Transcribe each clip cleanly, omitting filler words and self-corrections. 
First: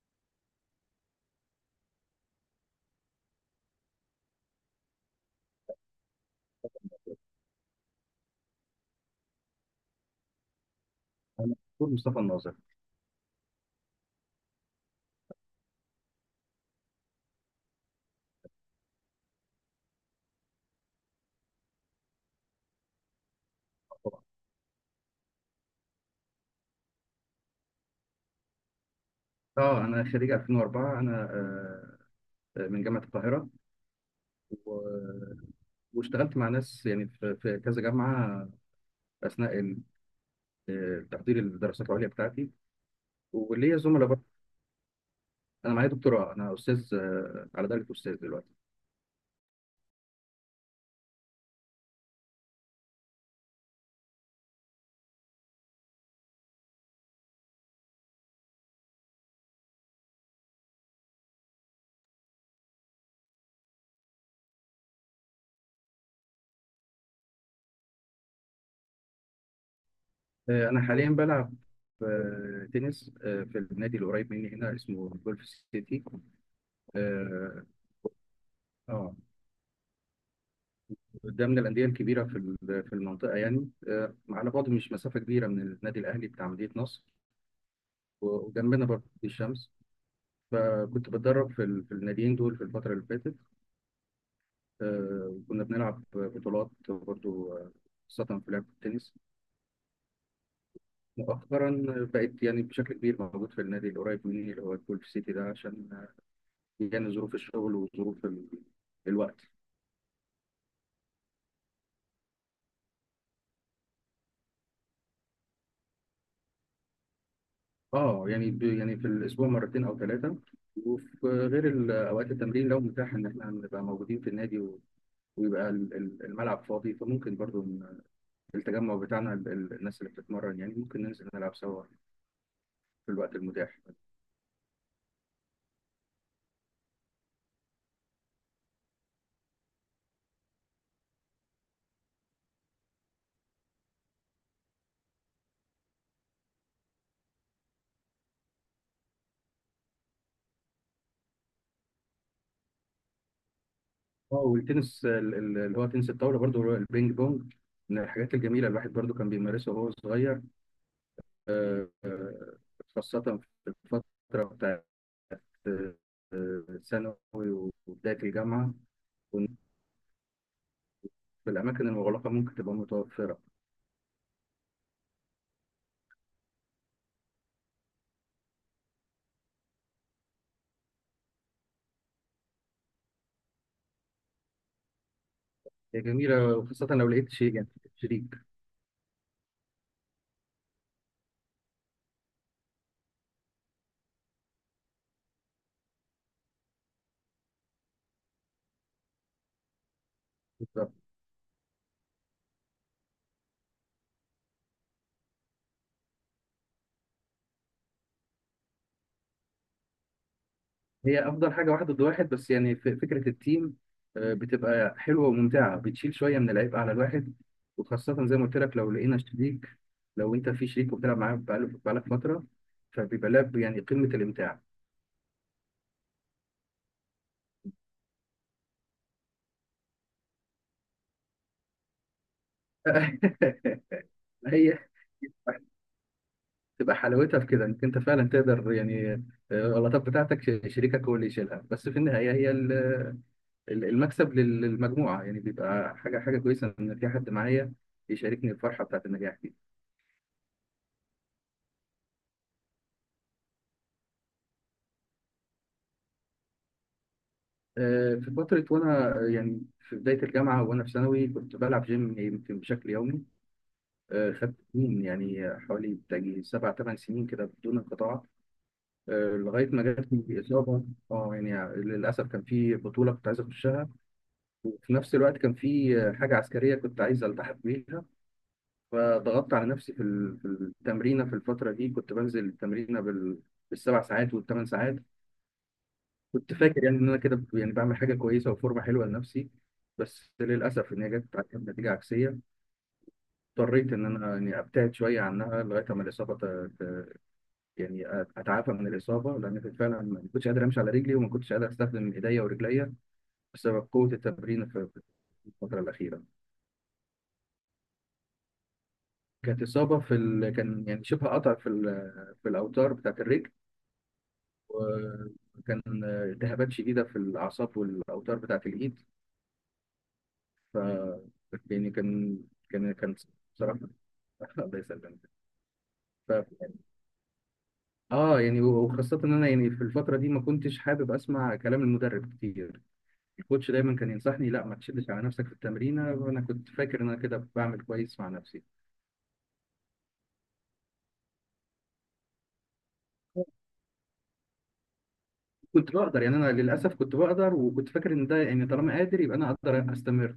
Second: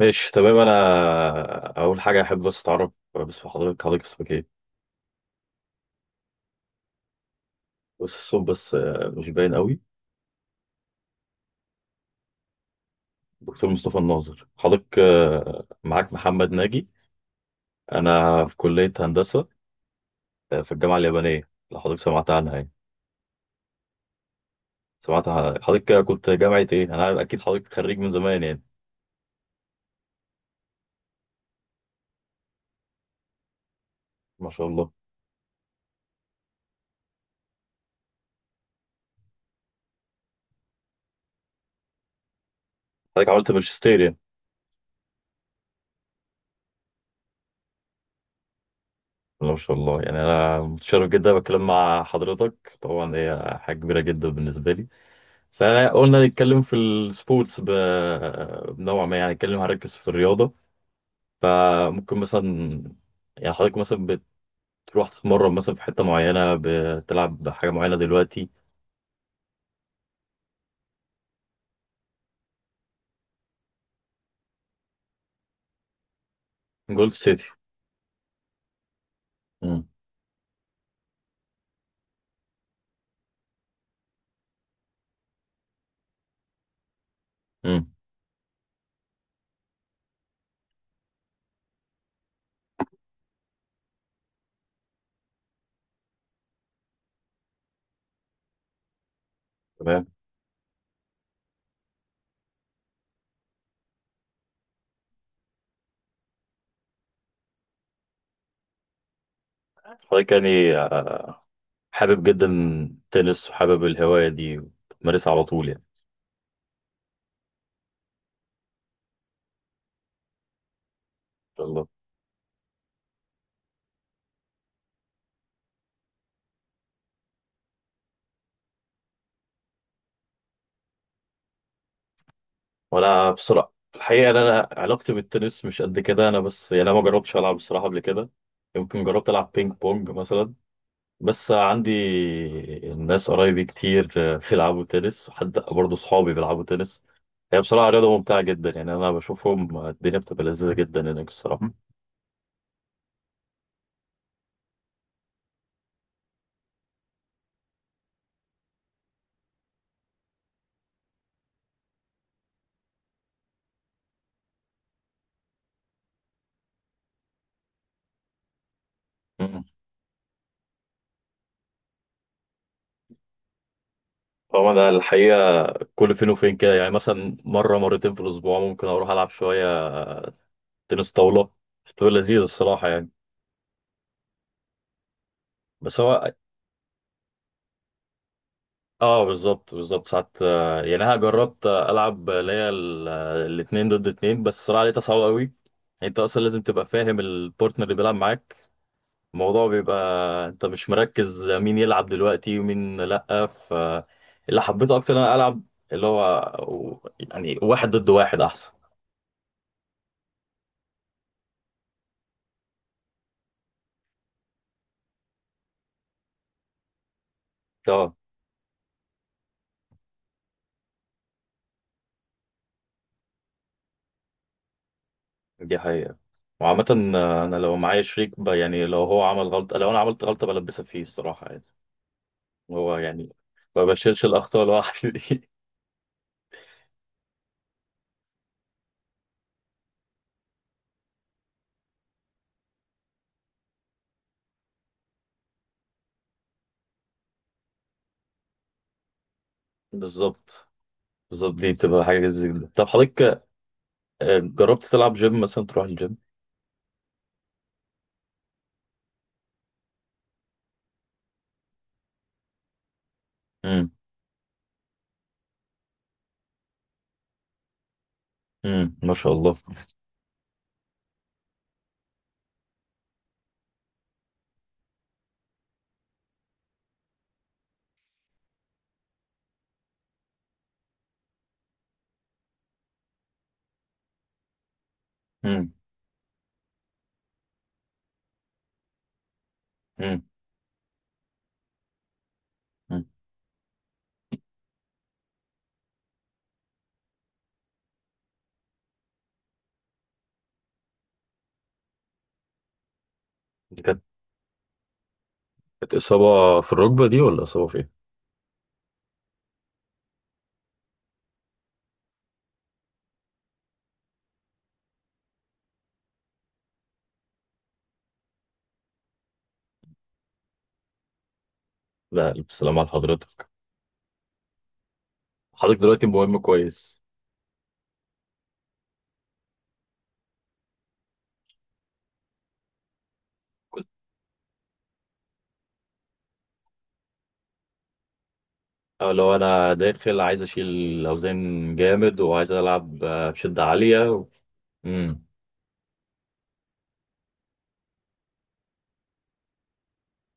ماشي، تمام. انا اول حاجه احب بس اتعرف. بس في حضرتك اسمك ايه؟ بس الصوت، بس مش باين قوي. انا دكتور مصطفى الناظر. دكتور مصطفى الناظر، حضرتك معاك محمد ناجي، انا في كليه هندسه، في الجامعه اليابانيه، لو حضرتك سمعت عنها يعني. طبعا حضرتك كنت جامعه ايه؟ انا عارف اكيد حضرتك خريج من زمان يعني. اه انا خريج 2004. انا آه، آه، من جامعه القاهره ما شاء و... الله. واشتغلت مع ناس يعني في كذا جامعه اثناء تحضير الدراسات العليا بتاعتي، حضرتك عملت وليا ماجستير زملاء يعني؟ برضه. انا معايا دكتوراه، انا استاذ، على درجه استاذ دلوقتي. ما شاء الله، يعني انا متشرف جدا بتكلم مع حضرتك، طبعا هي حاجه كبيره جدا بالنسبه لي. بس احنا قلنا نتكلم في السبورتس، بنوع ما يعني، نتكلم هنركز في الرياضة. فممكن مثلا يعني حضرتك مثلا بتروح تتمرن مثلا في حتة معينة، بتلعب حاجة معينة دلوقتي؟ انا حاليا بلعب تنس في النادي القريب مني هنا، اسمه جولف سيتي. جولف سيتي. اه، آه، امم. ده من الانديه الكبيره في المنطقه، يعني على بعد، مش مسافه كبيره من النادي الاهلي بتاع مدينه نصر، امم. وجنبنا برضه في الشمس. فكنت بتدرب في الناديين دول في الفترة اللي فاتت، وكنا بنلعب بطولات برضه، خاصة في لعبة التنس. تمام. مؤخرا بقيت يعني بشكل كبير موجود في النادي القريب مني اللي هو الجولف سيتي ده، عشان يعني ظروف الشغل وظروف الوقت. حضرتك يعني حابب جدا التنس، وحابب الهواية دي وتمارسها على طول يعني. اه يعني يعني في الاسبوع مرتين او ثلاثه، وفي ان شاء غير الله. اوقات التمرين، لو متاح ان احنا نبقى موجودين في النادي ويبقى الملعب فاضي، فممكن برضو التجمع بتاعنا، الناس اللي بتتمرن، يعني ممكن ننزل نلعب سوا في وانا الوقت بصراحة المتاح. الحقيقة إن انا علاقتي بالتنس مش قد كده، انا بس يعني انا ما جربتش العب بصراحة قبل كده. يمكن جربت العب بينج بونج مثلا، بس عندي ناس قرايبي كتير بيلعبوا تنس، وحتى برضه صحابي بيلعبوا تنس. هي بصراحة رياضة ممتعة جدا يعني، أنا بشوفهم الدنيا بتبقى لذيذة جدا هناك الصراحة. اه، والتنس اللي هو تنس الطاولة برضو، اللي هو البينج بونج، من الحاجات الجميلة الواحد برضو كان بيمارسها وهو صغير، آه، آه، خاصة في الفترة بتاعت آه، ثانوي وبداية الجامعة. كنت مم. في الأماكن المغلقة ممكن تبقى متوفرة. هو أنا الحقيقة كل فين وفين كده يعني، مثلا مرة مرتين في الأسبوع ممكن أروح ألعب شوية تنس طاولة. بتبقى لذيذة الصراحة يعني. بس هي هو. جميلة، وخاصة لو لقيت شيء، يعني شريك. اه، بالظبط بالظبط. ساعات يعني أنا جربت ألعب اللي هي الاتنين ضد اتنين، بس الصراحة لقيتها صعبة قوي. انت اصلا لازم تبقى فاهم البارتنر اللي بيلعب معاك، الموضوع بيبقى انت مش مركز مين يلعب دلوقتي ومين لأ. فاللي حبيته اكتر انا العب اللي هو يعني واحد ضد واحد احسن. هي افضل حاجه واحد ضد واحد، بس يعني فكره التيم بتبقى حلوه وممتعه، بتشيل شويه من العبء على الواحد، اه وخاصه زي ما قلت لك لو لقينا شريك. لو انت في شريك وبتلعب معاه بقالك فتره، فبيبقى لعب يعني قمه الامتاع. دي حقيقة. وعامة انا لو معايا شريك، يعني لو هو عمل غلطة، لو انا عملت غلطة، بلبسها فيه الصراحة يعني. هو يعني ما بشيلش الاخطاء هي لوحدي دي. تبقى حلاوتها في كده انك انت فعلا تقدر، يعني الغلطات بتاعتك شريكك هو اللي يشيلها، بس في النهايه هي المكسب للمجموعه، يعني بيبقى حاجه، كويسه ان في حد معايا يشاركني الفرحه بتاعت النجاح دي. بالظبط بالظبط. دي بتبقى حاجة زي كده. طب حضرتك جربت تلعب جيم مثلا، تروح الجيم؟ في فترة وأنا يعني في بداية الجامعة وأنا في ثانوي كنت بلعب جيم، يمكن بشكل يومي. امم. خدت سنين، يعني حوالي بتاجي سبع ثمان سنين كده بدون انقطاع، امم. ما شاء الله. لغاية ما جاتني إصابة. أه، يعني للأسف كان في بطولة كنت عايز أخشها، وفي نفس الوقت كان في حاجة عسكرية كنت عايز ألتحق بيها، فضغطت على نفسي في التمرينة. في الفترة دي كنت بنزل التمرينة بالسبع ساعات والثمان ساعات. امم. كنت فاكر يعني ان انا كده يعني بعمل حاجه كويسه وفورمه حلوه لنفسي، بس للاسف ان هي جت عليها بنتيجه عكسيه. امم. اضطريت ان انا يعني ابتعد شويه عنها لغايه اما الاصابه يعني اتعافى من الاصابه، لان كنت فعلا ما كنتش قادر امشي على رجلي، وما كنتش قادر استخدم ايديا ورجليا بسبب قوه التمرين في الفتره كانت الاخيره. إصابة في الركبة دي ولا إصابة فين؟ كانت اصابه في ال... كان يعني شبه قطع في ال... في الاوتار بتاعت الرجل، وكان التهابات شديده في الاعصاب والاوتار بتاعت الايد. ف يعني لا كان ألف سلام على كان كان حضرتك. بصراحة. الله يسلمك. حضرتك دلوقتي ف... مهم كويس. اه يعني، وخاصة ان انا يعني في الفترة دي ما كنتش حابب اسمع كلام المدرب كتير. الكوتش كنت، دايما كان ينصحني: لا، ما تشدش على نفسك في التمرينة، وانا كنت فاكر ان انا كده بعمل كويس مع نفسي. أو لو أنا داخل عايز أشيل أوزان جامد وعايز ألعب بشدة عالية و... امم. كنت بقدر، يعني انا للاسف كنت بقدر، وكنت فاكر ان ده يعني طالما قادر يبقى انا اقدر استمر.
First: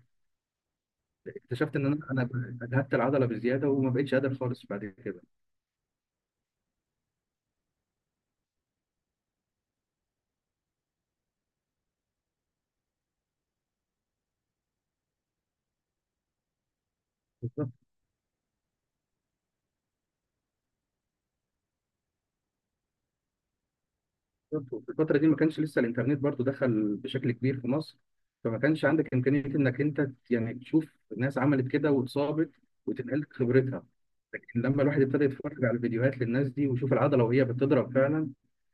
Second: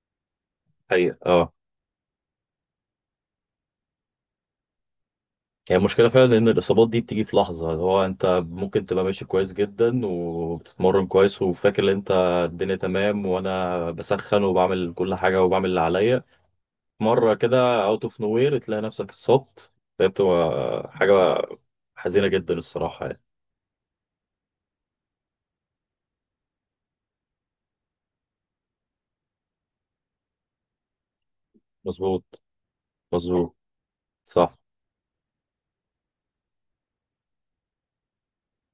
حقيقة أه. اكتشفت ان انا اجهدت العضلة بزيادة، وما بقتش قادر خالص بعد كده. هي المشكلة فعلا إن الإصابات دي بتيجي في لحظة، اللي هو أنت ممكن تبقى ماشي كويس جدا، وبتتمرن كويس، وفاكر إن أنت الدنيا تمام، وأنا بسخن وبعمل كل حاجة وبعمل اللي عليا. مرة كده أوت أوف نوير تلاقي نفسك اتصبت. فهي بتبقى حاجة حزينة جدا الصراحة يعني. في الفترة دي ما كانش لسه الإنترنت برضو دخل بشكل كبير في مصر، فما كانش عندك إمكانية إنك أنت يعني تشوف ناس عملت كده مظبوط. واتصابت وتنقل لك مظبوط، خبرتها. صح. لكن لما الواحد ابتدى يتفرج على فيديوهات للناس دي ويشوف العضلة وهي بتضرب فعلا،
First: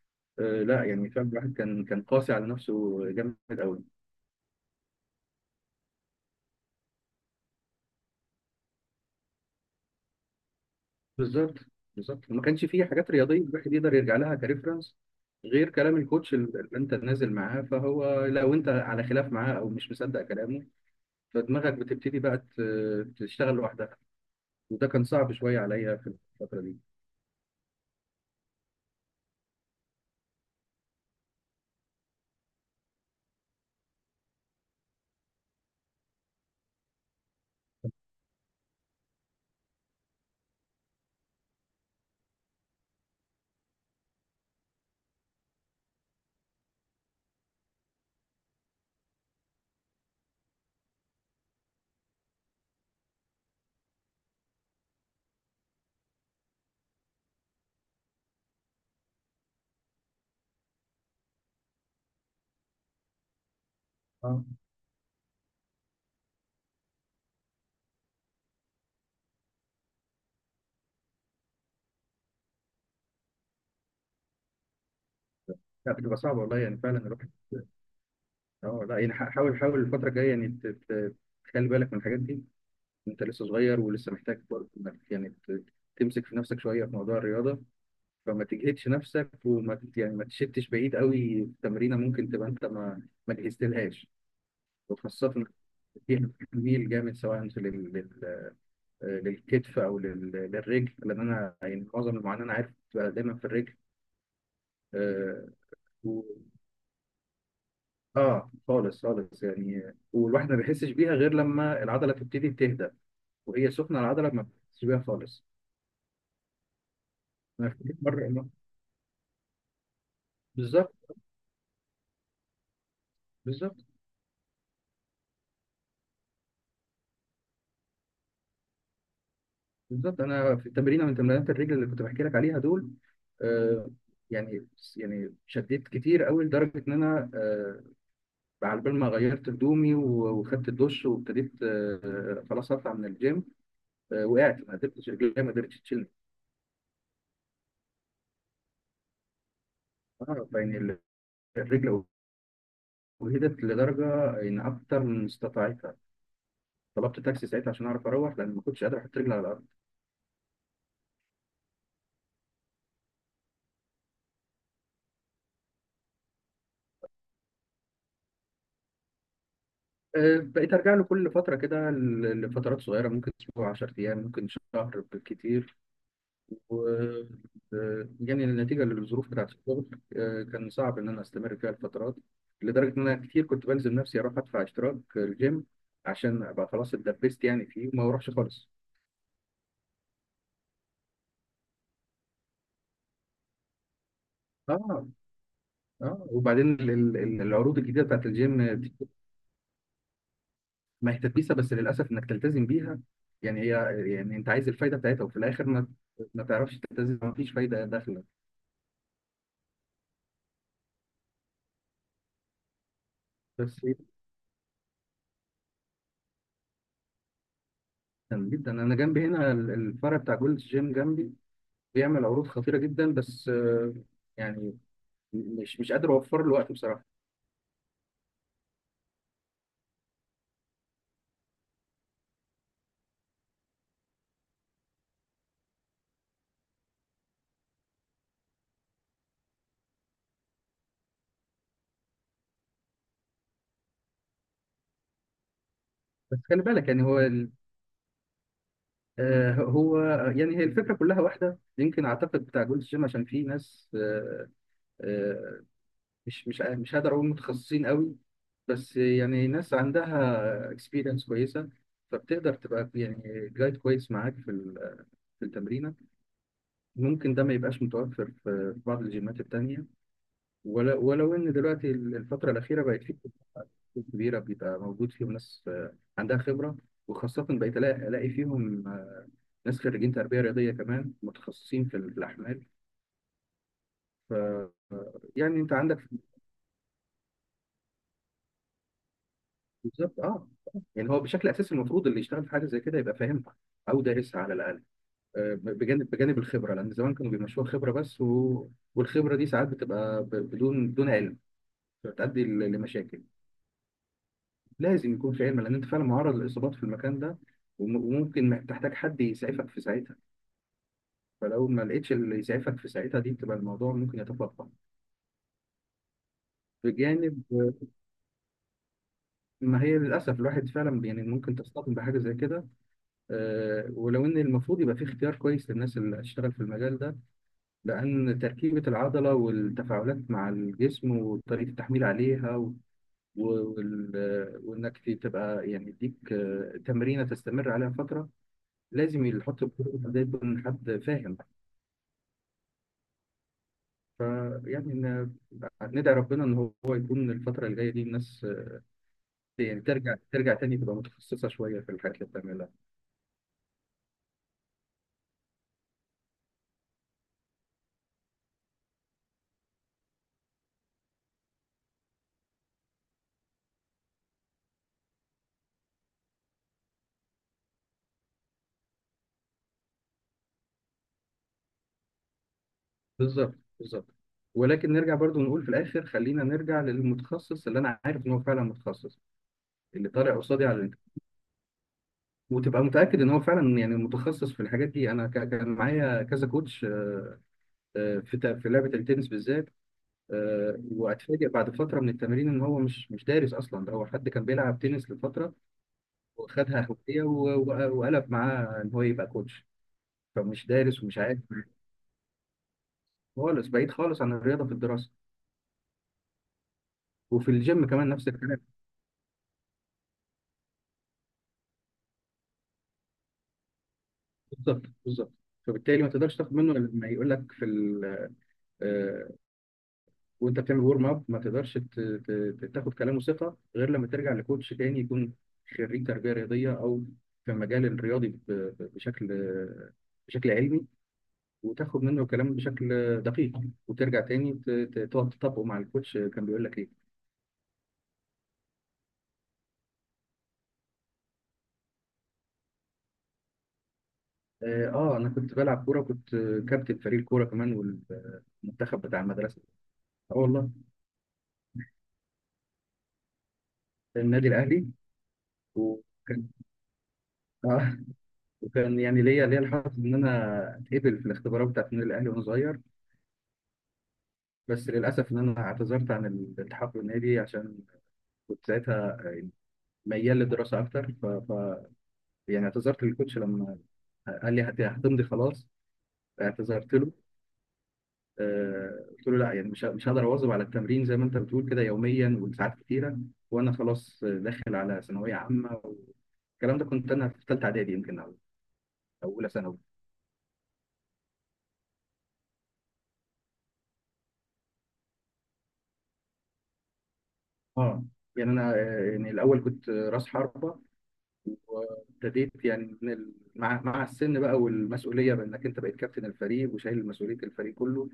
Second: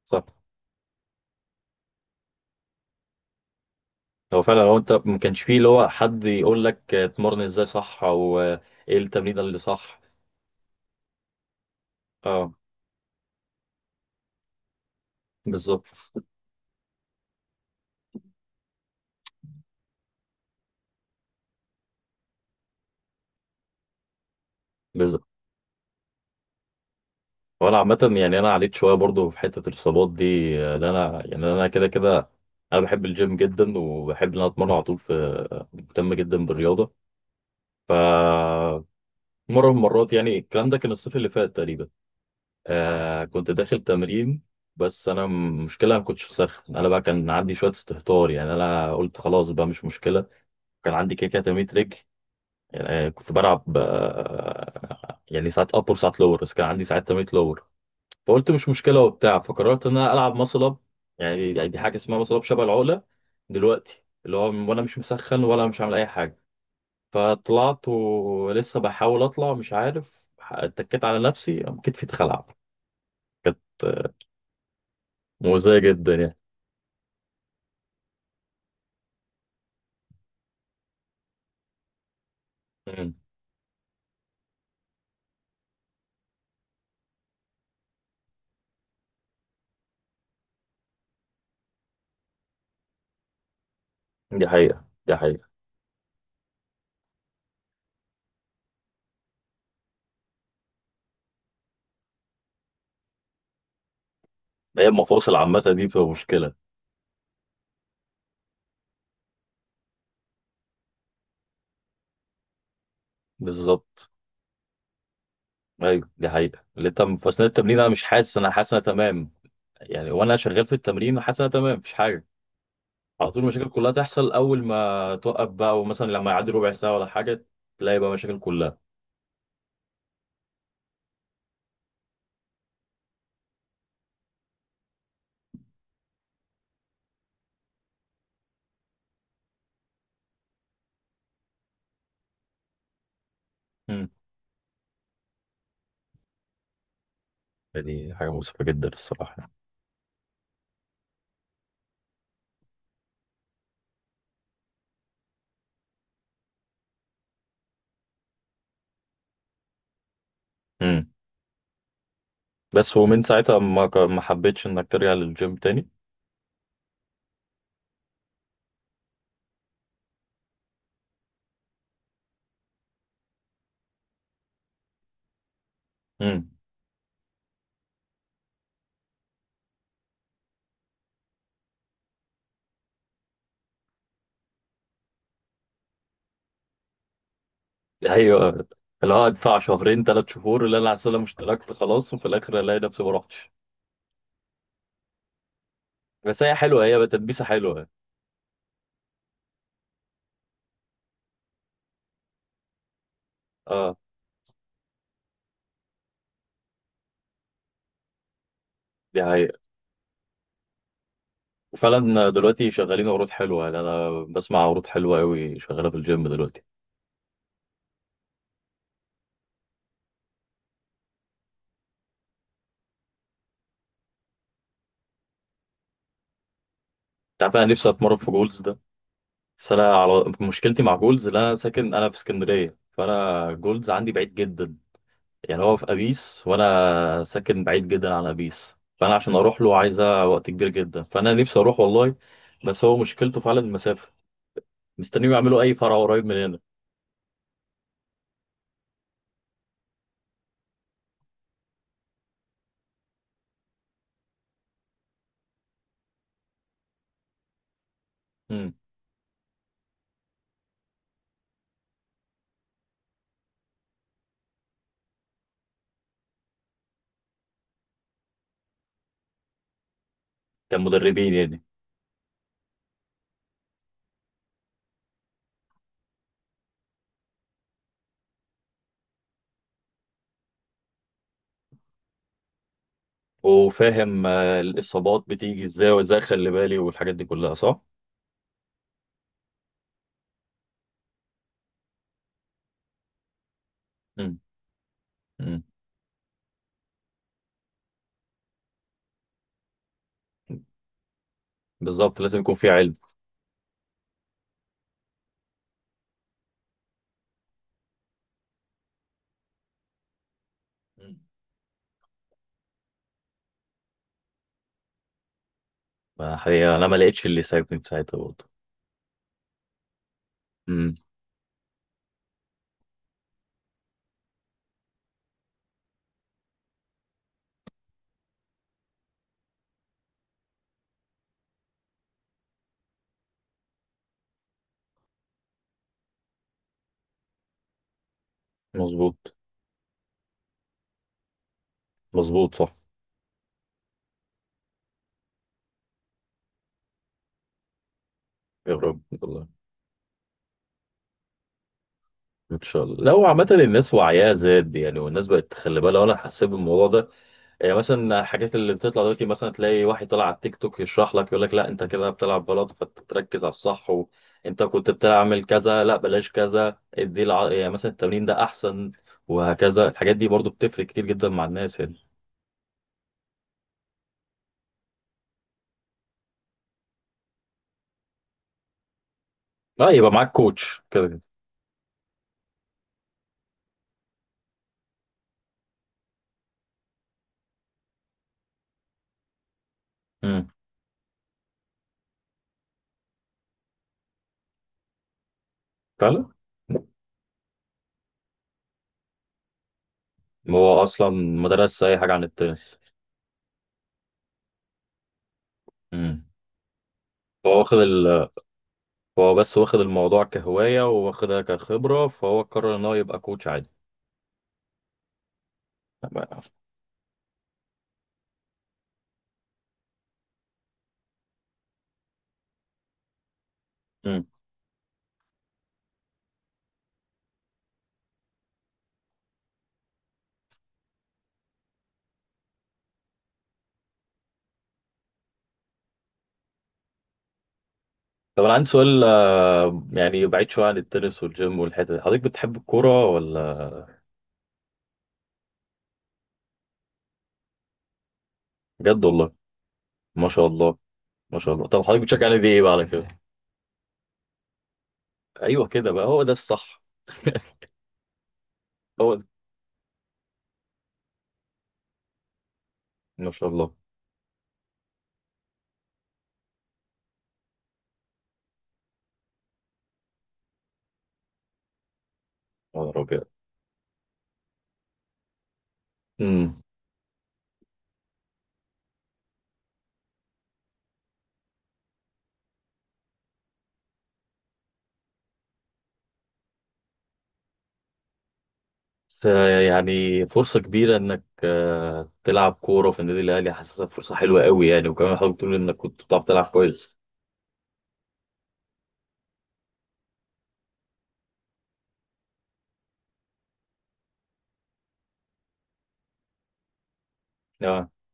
صح. آه لا يعني فعلا الواحد كان، قاسي على نفسه جامد قوي. هو فعلا، هو انت ما كانش فيه اللي هو حد يقول لك اتمرن ازاي صح، او ايه التمرين اللي صح. بالظبط بالظبط، ما اه كانش فيه حاجات رياضية الواحد يقدر يرجع لها كريفرنس غير بالظبط كلام الكوتش اللي انت نازل معاه، فهو لو انت على خلاف معاه او مش مصدق كلامه، فدماغك بتبتدي بقى تشتغل لوحدها، وده كان بالظبط. صعب شويه عليا في الفتره دي. وانا عامه يعني انا عليت شويه برضو في حته الاصابات دي، لأن انا يعني انا كده كده انا بحب الجيم جدا، وبحب ان انا اتمرن على طول، في، مهتم جدا بالرياضه. ف، مره من المرات يعني الكلام ده كان الصيف اللي فات تقريبا، آه كنت داخل تمرين، بس انا مشكله ما كنتش مسخن، انا بقى كان عندي شويه استهتار يعني، انا قلت خلاص بقى مش مشكله. كان عندي كده كده تمرين رجل، يعني كنت بلعب يعني ساعات ابر وساعات لور، بس كان عندي ساعات تمرين لور. فقلت مش مشكله وبتاع، فقررت ان انا العب ماسل اب، يعني دي حاجه اسمها ماسل اب شبه العقله دلوقتي، اللي اه هو وانا مش مسخن ولا مش عامل اي حاجه، فطلعت ولسه بحاول اطلع، مش عارف اتكيت على نفسي، قام كتفي اتخلع. مؤذية لا، جدا بتبقى يعني. صعبه والله، يعني فعلا الواحد. اه لا، يعني حاول حاول الفتره الجايه يعني تخلي بالك من الحاجات دي. مم. انت لسه صغير ولسه محتاج برضه إنك يعني تمسك في نفسك شويه في موضوع الرياضه، فما تجهدش نفسك، يعني ما تشتش بعيد قوي في تمرينه ممكن تبقى انت ما جهزتلهاش، دي حقيقة دي وخاصه إنك حقيقة. فيها تميل جامد، سواء للكتف، او للرجل، لان انا يعني معظم المعاناه انا عارف بتبقى دايما في الرجل. هي المفاصل اه عامة دي بتبقى و- مشكلة. آه، خالص يعني والواحد ما بيحسش بيها غير لما العضله تبتدي تهدى، وهي سخنه بالظبط. العضله ما بتحسش بيها خالص. أيوة دي حقيقة، اللي تم في أثناء انا التمرين أنا في مش حاسس، أنا مره، حاسس أنا تمام يعني، وأنا شغال في بالظبط التمرين حاسس أنا تمام مفيش حاجة. على طول المشاكل بالظبط. كلها تحصل أول ما توقف بقى، ومثلا لما يعدي ربع ساعة ولا حاجة تلاقي بقى مشاكل كلها. بالظبط انا في التمرين من تمرينات الرجل اللي كنت بحكي لك عليها دول، آه، يعني يعني شديت كتير قوي لدرجه ان انا على بال ما غيرت هدومي وخدت الدش وابتديت، خلاص اطلع من الجيم، مم. وقعت. ما قدرتش رجليها ما قدرتش تشيلني. دي حاجة مؤسفة جدا الصراحة. اه يعني الرجل وهدت لدرجه ان اكتر من استطاعتها، طلبت تاكسي ساعتها عشان اعرف اروح، لان ما كنتش قادر احط رجلي على الارض. مم. بس ومن ساعتها ما حبيتش إنك ترجع للجيم تاني. بقيت ارجع له كل فتره كده لفترات صغيره، ممكن اسبوع، 10 ايام، ممكن شهر بالكتير. مم. و آه، يعني النتيجه للظروف بتاعت الشغل كان صعب ان انا استمر فيها الفترات، لدرجه ان انا كتير كنت بلزم نفسي اروح ادفع اشتراك الجيم عشان ابقى خلاص اتدبست يعني فيه، وما اروحش ايوه، خالص. اللي هو ادفع شهرين ثلاث شهور اللي انا على مش اشتركت خلاص، وفي الاخر الاقي نفسي ما رحتش. اه، اه بس هي وبعدين حلوه، هي تدبيسه العروض حلوه. الجديده بتاعت الجيم. ما هي تدبيسه، بس للاسف انك تلتزم بيها، يعني هي، اه يعني انت عايز الفايده بتاعتها، وفي الاخر ما تعرفش تلتزم، ما فيش فايده داخله. دي حقيقة. وفعلا دلوقتي شغالين عروض حلوه، يعني بس جدا، انا بسمع عروض حلوه قوي شغاله في الجيم دلوقتي. جدا انا جنبي هنا الفرع بتاع جولد جيم جنبي، بيعمل عروض خطيره جدا، بس يعني مش قادر اوفر له وقت بصراحه. انت عارف انا نفسي اتمرن في جولز ده، بس انا على مشكلتي مع جولز اللي انا ساكن، انا في اسكندريه، فانا جولز عندي بعيد جدا يعني، هو في ابيس، وانا ساكن بعيد جدا عن ابيس، فانا عشان اروح له عايزه وقت كبير جدا، فانا نفسي اروح والله، بس هو مشكلته فعلا المسافه. مستنيهم يعملوا اي فرع قريب من بس هنا. خلي بالك، يعني هو هو يعني هي الفكره كلها واحده، يمكن اعتقد بتاع جولد جيم عشان في ناس آه، مش هقدر اقول متخصصين قوي، امم. بس يعني ناس عندها اكسبيرينس كويسه، فبتقدر تبقى يعني جايد كويس معاك في التمرينه. ممكن ده ما يبقاش متوفر في بعض الجيمات التانيه، ولا كمدربين ولو ان يعني. دلوقتي الفتره الاخيره بقت في كتب كبيره بيبقى موجود فيهم ناس عندها خبره، وخاصه بقيت الاقي، ألاقي فيهم ناس خريجين تربيه رياضيه كمان متخصصين في الاحمال. وفاهم ف الاصابات يعني بتيجي انت ازاي، عندك، وازاي اخلي بالي، والحاجات دي كلها صح. بالظبط اه، يعني هو بشكل اساسي المفروض اللي يشتغل في حاجه زي كده يبقى فاهمها او امم. دارسها على الاقل، آه، امم. بجانب بجانب الخبره، لان زمان كانوا بيمشوها خبره بس والخبره دي ساعات بتبقى بدون، علم بالظبط، لازم بتؤدي يكون في علم. لمشاكل. لازم يكون في علم، لان انت فعلا معرض للاصابات في المكان ده، وممكن تحتاج حد يسعفك في ساعتها، مم. فلو ما لقيتش اللي يسعفك في ساعتها دي، بتبقى الموضوع ممكن يتفاقم. فحقيقة انا ما لقيتش بجانب اللي يساعدني في ساعتها برضه. ما هي للاسف الواحد امم. فعلا يعني ممكن تصطدم بحاجه زي كده، ولو ان المفروض يبقى في اختيار كويس للناس اللي هتشتغل في المجال ده، لان تركيبه العضله والتفاعلات مع الجسم وطريقه التحميل عليها وانك تبقى يعني يديك تمرينه تستمر عليها فتره، لازم مظبوط. يحط ده، يكون حد فاهم. مظبوط، صح. فيعني إن- ندعي ربنا ان هو يكون الفتره الجايه دي الناس يا رب والله. يعني ترجع، تاني تبقى متخصصه شويه في الحاجات اللي ان بتعملها. شاء الله، لو عامة الناس وعيها زاد يعني، والناس بقت تخلي بالها، وانا حسيت بالموضوع ده، يعني مثلا الحاجات اللي بتطلع دلوقتي، مثلا تلاقي واحد طلع على التيك توك يشرح لك، يقول لك لا انت كده بتلعب بلاط، فتركز على الصح، وانت كنت بتعمل كذا لا بلاش كذا، يعني مثلا التمرين ده احسن، وهكذا. الحاجات دي برضو بتفرق كتير جدا مع الناس يعني. بالظبط بالظبط، ولكن نرجع برضو نقول في الاخر: خلينا نرجع للمتخصص اللي انا عارف ان هو فعلا متخصص، لا اللي يبقى معاك طالع قصادي على كوتش كده الانترنت، كده. وتبقى متاكد ان هو فعلا يعني متخصص في الحاجات دي. انا كان معايا كذا كوتش في في لعبه التنس بالذات، امم. واتفاجئ بعد فتره من التمرين ان هو مش دارس اصلا، ده هو حد كان بيلعب تنس لفتره فعلا. وخدها هوايه وقلب معاه ان هو يبقى كوتش، فمش هو دارس اصلا ومش عارف ما درسش اي حاجه عن التنس. خالص، بعيد خالص عن الرياضه في الدراسه، امم. وفي هو واخد الجيم كمان نفس الكلام. هو بس واخد الموضوع كهوايه، واخدها كخبره، فهو قرر ان هو يبقى كوتش عادي. بالظبط بالظبط، فبالتالي ما تقدرش تاخد منه لما يقول لك في ال آه، وانت بتعمل ورم اب، ما تقدرش تاخد كلامه ثقه غير لما امم. ترجع لكوتش تاني يكون خريج تربيه رياضيه، او في المجال الرياضي بشكل، علمي، وتاخد منه الكلام بشكل دقيق، وترجع تاني تقعد تطبقه مع الكوتش كان بيقول لك ايه. طب انا عندي سؤال، يعني بعيد شوية عن التنس والجيم والحتة دي، حضرتك بتحب الكورة ولا؟ اه انا كنت بلعب كوره، كنت كابتن فريق الكوره كمان والمنتخب بجد بتاع والله؟ المدرسه. ما اه شاء والله. الله. ما شاء الله. طب حضرتك بتشجع نادي ايه بقى على كده؟ النادي الاهلي. ايوه كده بقى، هو ده وكان الصح. وكان هو يعني ده. ليا الحظ ان انا اتقبل في الاختبارات بتاعت النادي الاهلي وانا صغير، ما شاء الله. بس للاسف ان انا اعتذرت عن الالتحاق بالنادي، عشان كنت ساعتها ميال للدراسه اكتر، يعني يا نهار اعتذرت أبيض. للكوتش لما قال لي هتمضي خلاص. امم. اعتذرت له، قلت له لا، يعني مش هقدر اواظب على التمرين زي ما انت بتقول كده يوميا وساعات كتيره، وانا خلاص داخل على ثانويه عامه، والكلام ده كنت انا في ثالثه اعدادي، يمكن، او بس أو اولى ثانوي. يعني فرصة كبيرة انك تلعب كورة في النادي الاهلي، حاسسها فرصة حلوة قوي يعني، وكمان حضرتك بتقول انك كنت بتعرف تلعب كويس. اه يعني انا يعني الاول كنت راس حربه، وابتديت يعني من ال... مع السن بقى والمسؤوليه بانك انت بقيت كابتن الفريق وشايل مسؤوليه الفريق اه. كله.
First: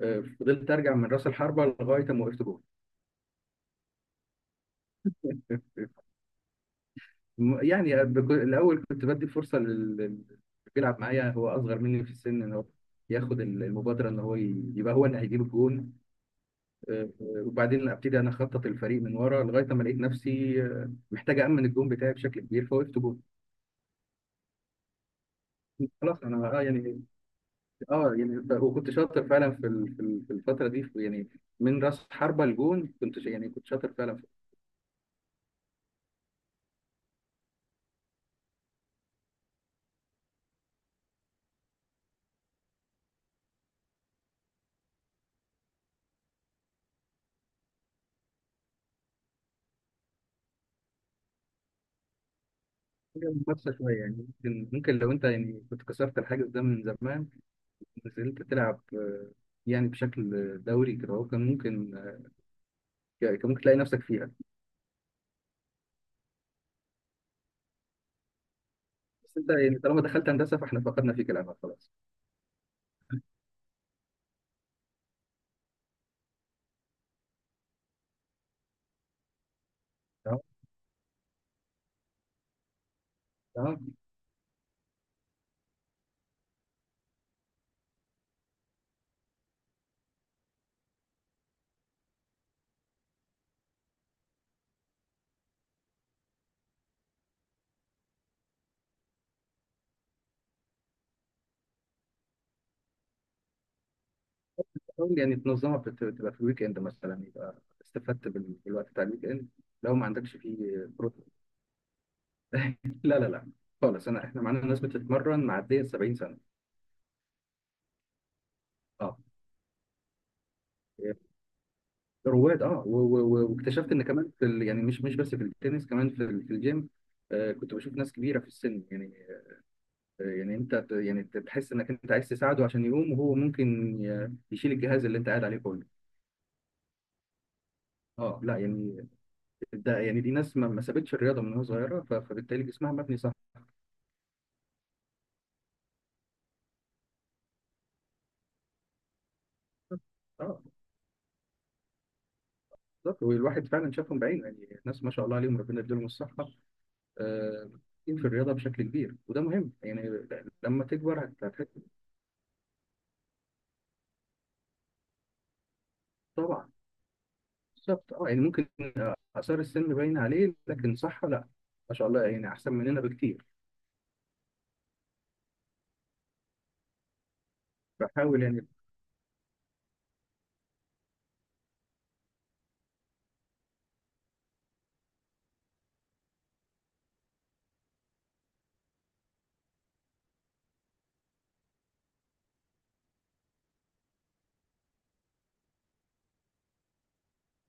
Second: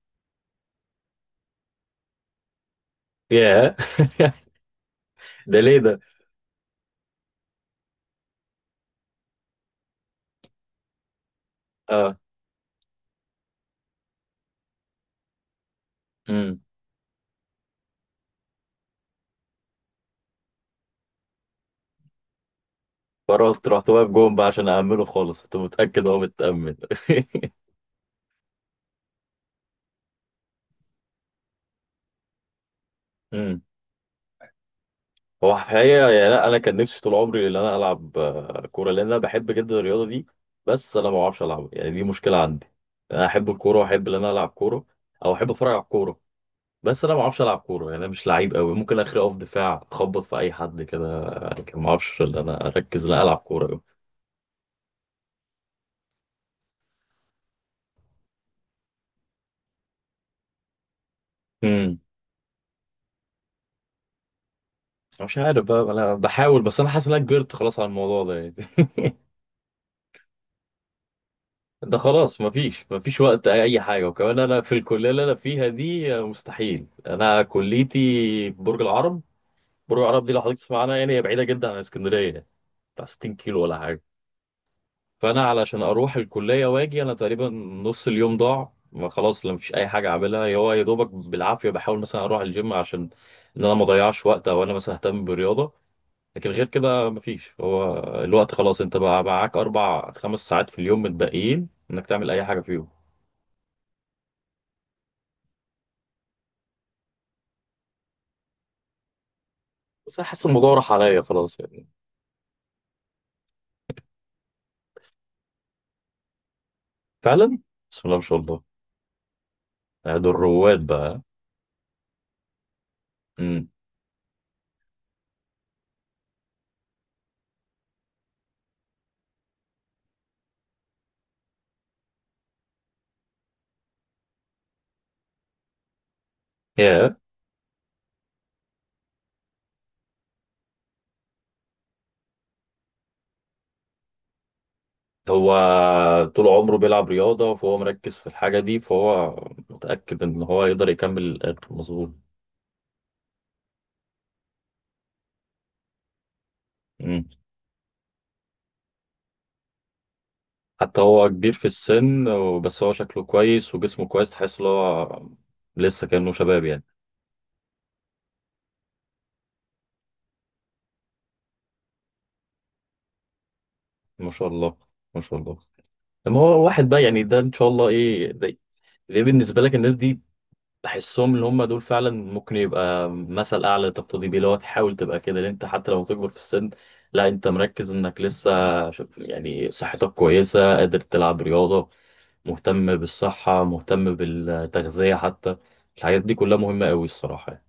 فضلت ارجع من راس الحربه لغايه ما وقفت جول. ياه. ده ليه ده؟ يعني الاول كنت بدي فرصه اللي بيلعب معايا هو اصغر مني في اه. السن، ان هو ياخد المبادره، ان هو يبقى هو اللي هيجيب الجون. امم. وبعدين ابتدي انا اخطط الفريق من ورا لغايه ما لقيت نفسي محتاج امن الجون بتاعي بشكل كبير، فوقفت جون. فرحت رحت واقف جون بقى عشان أأمنه خالص، كنت متأكد خلاص هو انا، متأمن. يعني، اه يعني وكنت شاطر فعلا في الفتره دي، يعني من راس حربه لجون كنت يعني امم. كنت شاطر فعلا في هو الحقيقة يعني، لا أنا كان نفسي طول عمري إن أنا ألعب كورة، لأن أنا بحب جدا الرياضة دي، بس أنا ما بعرفش ألعبها يعني، دي مشكلة عندي. أنا أحب الكورة وأحب إن أنا ألعب كورة، أو أحب أتفرج على الكورة، بس أنا ما بعرفش ألعب كورة يعني، أنا مش لعيب أوي، ممكن آخري أقف دفاع أخبط في أي حد كده، لكن ما بعرفش إن أنا أركز إن أنا حاجه ألعب كورة مقصه أوي. شويه يعني. ممكن لو انت يعني كنت كسرت الحاجز ده من زمان، نزلت تلعب، يعني بشكل دوري كده، هو كان ممكن، امم. كان ممكن تلاقي نفسك فيها. مش عارف بقى، أنا بحاول، بس أنا حاسس إن أنا كبرت خلاص على الموضوع ده يعني. بس انت يعني طالما دخلت هندسه فاحنا فقدنا فيك الامل خلاص. ده خلاص مفيش وقت اي حاجه، وكمان انا في الكليه اللي انا فيها دي مستحيل، انا كليتي برج العرب، برج العرب دي تمام، لو حضرتك تسمع عنها يعني، هي بعيده جدا عن اسكندريه يعني، بتاع 60 كيلو ولا تمام. حاجه، فانا علشان اروح الكليه واجي انا تقريبا نص اليوم ضاع. ما خلاص، لا مفيش اي حاجه اعملها، هو يا دوبك بالعافيه بحاول مثلا اروح الجيم عشان ان انا ما اضيعش وقت، او انا مثلا اهتم بالرياضه، لكن غير كده مفيش. هو الوقت خلاص، انت بقى معاك اربع خمس ساعات في اليوم متبقيين انك تعمل اي حاجه فيهم. حاول يعني تنظمها، تبقى في الويك اند مثلا، يبقى استفدت بالوقت بتاع الويك اند لو ما بس أنا عندكش حاسس الموضوع فيه راح بروت. عليا خلاص يعني. لا، لا، لا، خالص. انا احنا معانا ناس بتتمرن معديه ال 70 سنه. فعلا. بسم الله ما شاء الله. اه، دول رواد بقى. رواد. اه، امم. واكتشفت ان كمان يعني مش بس في التنس، كمان في الجيم. كنت بشوف ناس كبيره في السن يعني. يعني انت يعني تحس انك انت عايز تساعده عشان يقوم، وهو ممكن يشيل الجهاز اللي انت قاعد عليه كله. يا. اه، لا يعني، ده يعني دي ناس ما سابتش الرياضه من وهي صغيره، فبالتالي جسمها مبني صح. هو طول عمره بيلعب رياضة فهو مركز في الحاجة دي، فهو متأكد إن اه، هو يقدر يكمل للآخر، مظبوط. بالظبط. والواحد فعلا شافهم بعينه يعني، ناس ما شاء الله عليهم، ربنا يديلهم الصحه امم. في الرياضة بشكل كبير، وده مهم يعني. لما حتى تكبر هو كبير في هتحس السن، بس هو شكله كويس وجسمه كويس، تحس إن هو لسه كأنه شباب طبعا. يعني. بالظبط، اه يعني ممكن آثار السن باين عليه، لكن صح لا، ما شاء الله يعني، أحسن مننا بكتير. ما شاء الله. ما شاء الله. لما هو واحد بقى يعني ده إن شاء الله، إيه بحاول ده, يعني. ده بالنسبة لك الناس دي، بحسهم اللي هم دول فعلا ممكن يبقى مثل اعلى تقتدي بيه، لو تحاول تبقى كده لان انت حتى لو تكبر في السن، لا انت مركز انك لسه، يعني صحتك كويسه قادر تلعب رياضه، مهتم بالصحه مهتم بالتغذيه، حتى الحاجات دي كلها مهمه قوي الصراحه يعني.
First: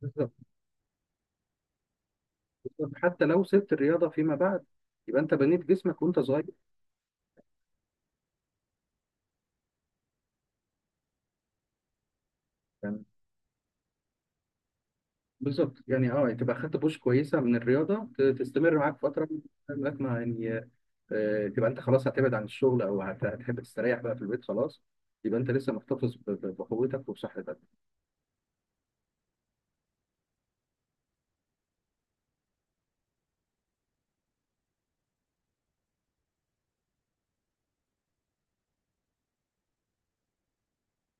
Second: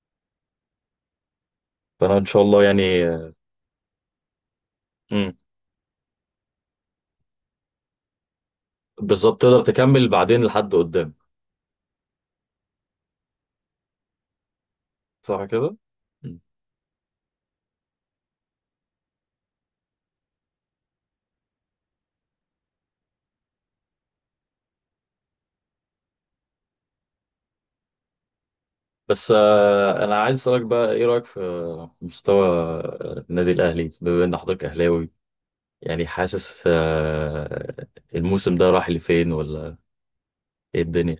بالظبط. فانا ان شاء الله يعني. بالظبط. حتى لو سبت الرياضة فيما بعد، يبقى مم. أنت بنيت جسمك وأنت صغير بالظبط، تقدر تكمل بعدين لحد قدام. يعني. صح كده. بالظبط يعني، اه مم. تبقى خدت بوش كويسة من الرياضة، تستمر معاك فترة لغاية ما يعني، تبقى أنت خلاص هتبعد عن الشغل، أو هتحب تستريح بقى في البيت خلاص، يبقى أنت لسه محتفظ بقوتك وبصحتك. بس انا عايز اسالك بقى، ايه رايك في مستوى النادي الاهلي بما ان حضرتك اهلاوي؟ يعني حاسس الموسم ده راح لفين، ولا ايه الدنيا؟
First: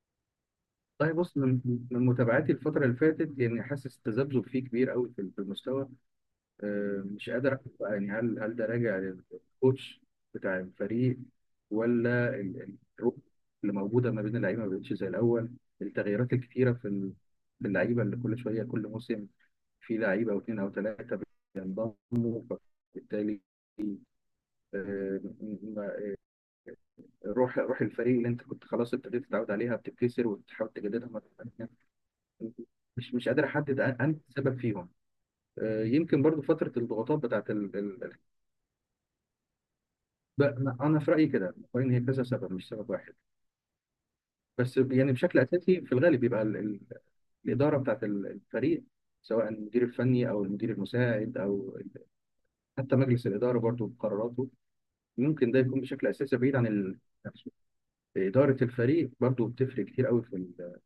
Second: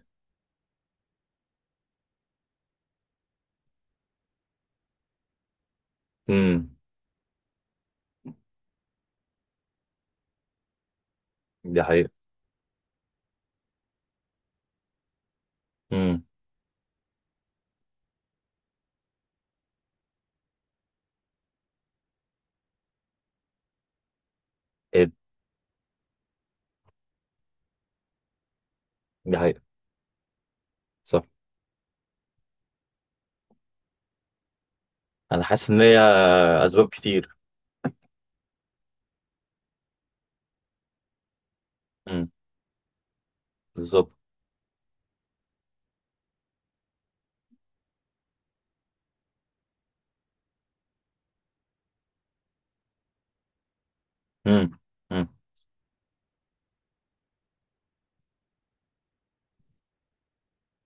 والله بص، من متابعاتي الفترة اللي فاتت يعني، حاسس تذبذب فيه كبير قوي في في المستوى. امم. مش قادر أحكم بقى يعني، هل ده راجع للكوتش بتاع الفريق، دي حقيقة. ولا الروح اللي موجودة ما بين اللعيبة ما بقتش زي الأول، امم. التغييرات الكتيرة في اللعيبة اللي كل شوية كل موسم في لعيبة أو اتنين أو تلاتة بينضموا، فبالتالي ايه. آه، م- م- روح الفريق اللي أنت كنت خلاص ابتديت دي تتعود حقيقة. عليها بتتكسر وتحاول تجددها صح. مرة تانية. مش قادر احدد، انت السبب فيهم. انا حاسس ان هي يمكن برضو فتره اسباب الضغوطات كتير. بتاعت ال... ال... ال- بقى- انا في رايي كده مقارنة، هي كذا امم. سبب مش سبب واحد. بالظبط. بس يعني بشكل اساسي في الغالب بيبقى الاداره الفريق، سواء المدير الفني او المدير المساعد او حتى مجلس الاداره برضو بقراراته، امم. امم. ممكن ده يكون بشكل اساسي بعيد عن نفسه. اداره الفريق برضو بتفرق كتير قوي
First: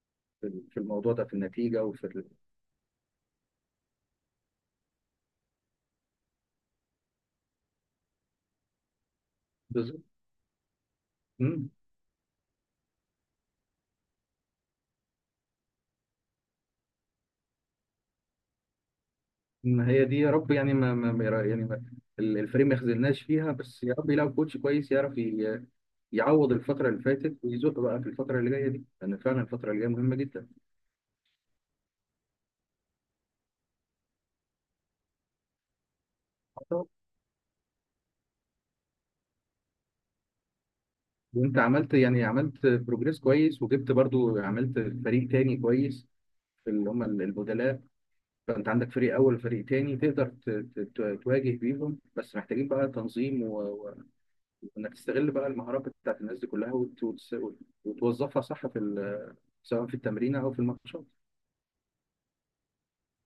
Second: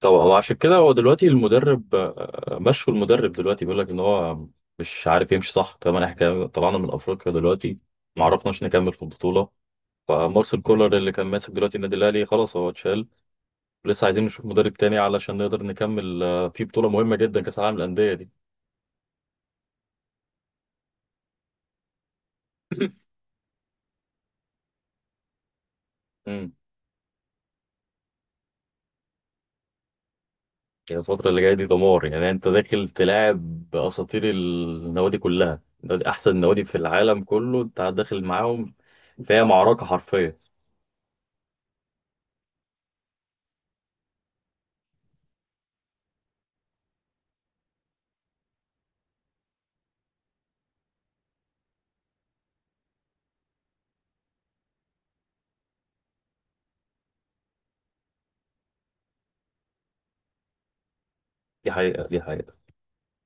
طب هو عشان كده في هو الموضوع ده، دلوقتي في النتيجه المدرب وفي مشوا المدرب دلوقتي، بيقول لك ان هو مش عارف يمشي صح. طبعا احنا طلعنا من افريقيا دلوقتي، ما عرفناش نكمل في البطولة، بالظبط. فمارسيل كولر اللي كان ماسك مم. دلوقتي النادي الاهلي خلاص هو اتشال. لسه عايزين نشوف مدرب تاني علشان نقدر نكمل في بطولة مهمة جدا كأس العالم للأندية دي. ما هي دي يا رب يعني، ما, ما ما يرا- يعني ما الفريق ما يخذلناش فيها بس، يا رب يلاقي كوتش كويس يعرف امم. يعوض الفترة اللي فاتت ويزق بقى في الفترة اللي جاية دي، لأن فعلا الفترة اللي جاية مهمة جدا. يعني الفترة اللي جاية دي دمار يعني، انت داخل تلاعب أساطير، النوادي كلها، أحسن نوادي في العالم كله انت داخل معاهم، فهي معركة حرفية. وأنت عملت يعني، عملت بروجريس كويس، وجبت برضو، عملت فريق تاني كويس في اللي هم البدلاء، فأنت عندك فريق أول وفريق تاني تقدر تواجه بيهم، بس محتاجين بقى تنظيم وإنك تستغل بقى المهارات بتاعت الناس دي كلها، وتوظفها صح في ال، سواء في التمرين او في الماتشات. دي حقيقة دي حقيقة.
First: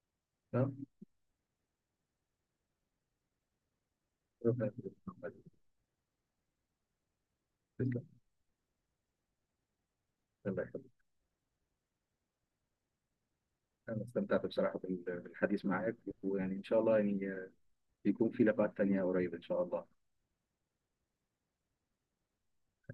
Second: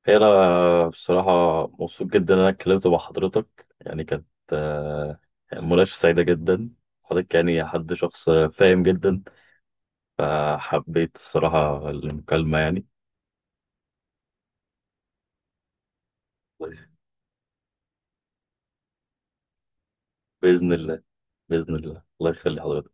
هي تمام. أنا بصراحة مبسوط جدا إن أنا اتكلمت مع حضرتك يعني، كانت ربنا يخليك. آه، مناقشة سعيدة جدا. حضرتك يعني حد تسلم. شخص فاهم جدا. الله يخليك، فحبيت الصراحة المكالمة يعني. انا استمتعت بصراحه بالحديث معاك، ويعني ان شاء الله يعني يكون في لقاءات تانية قريب ان شاء الله. بإذن الله. بإذن الله، الله يخلي حضرتك.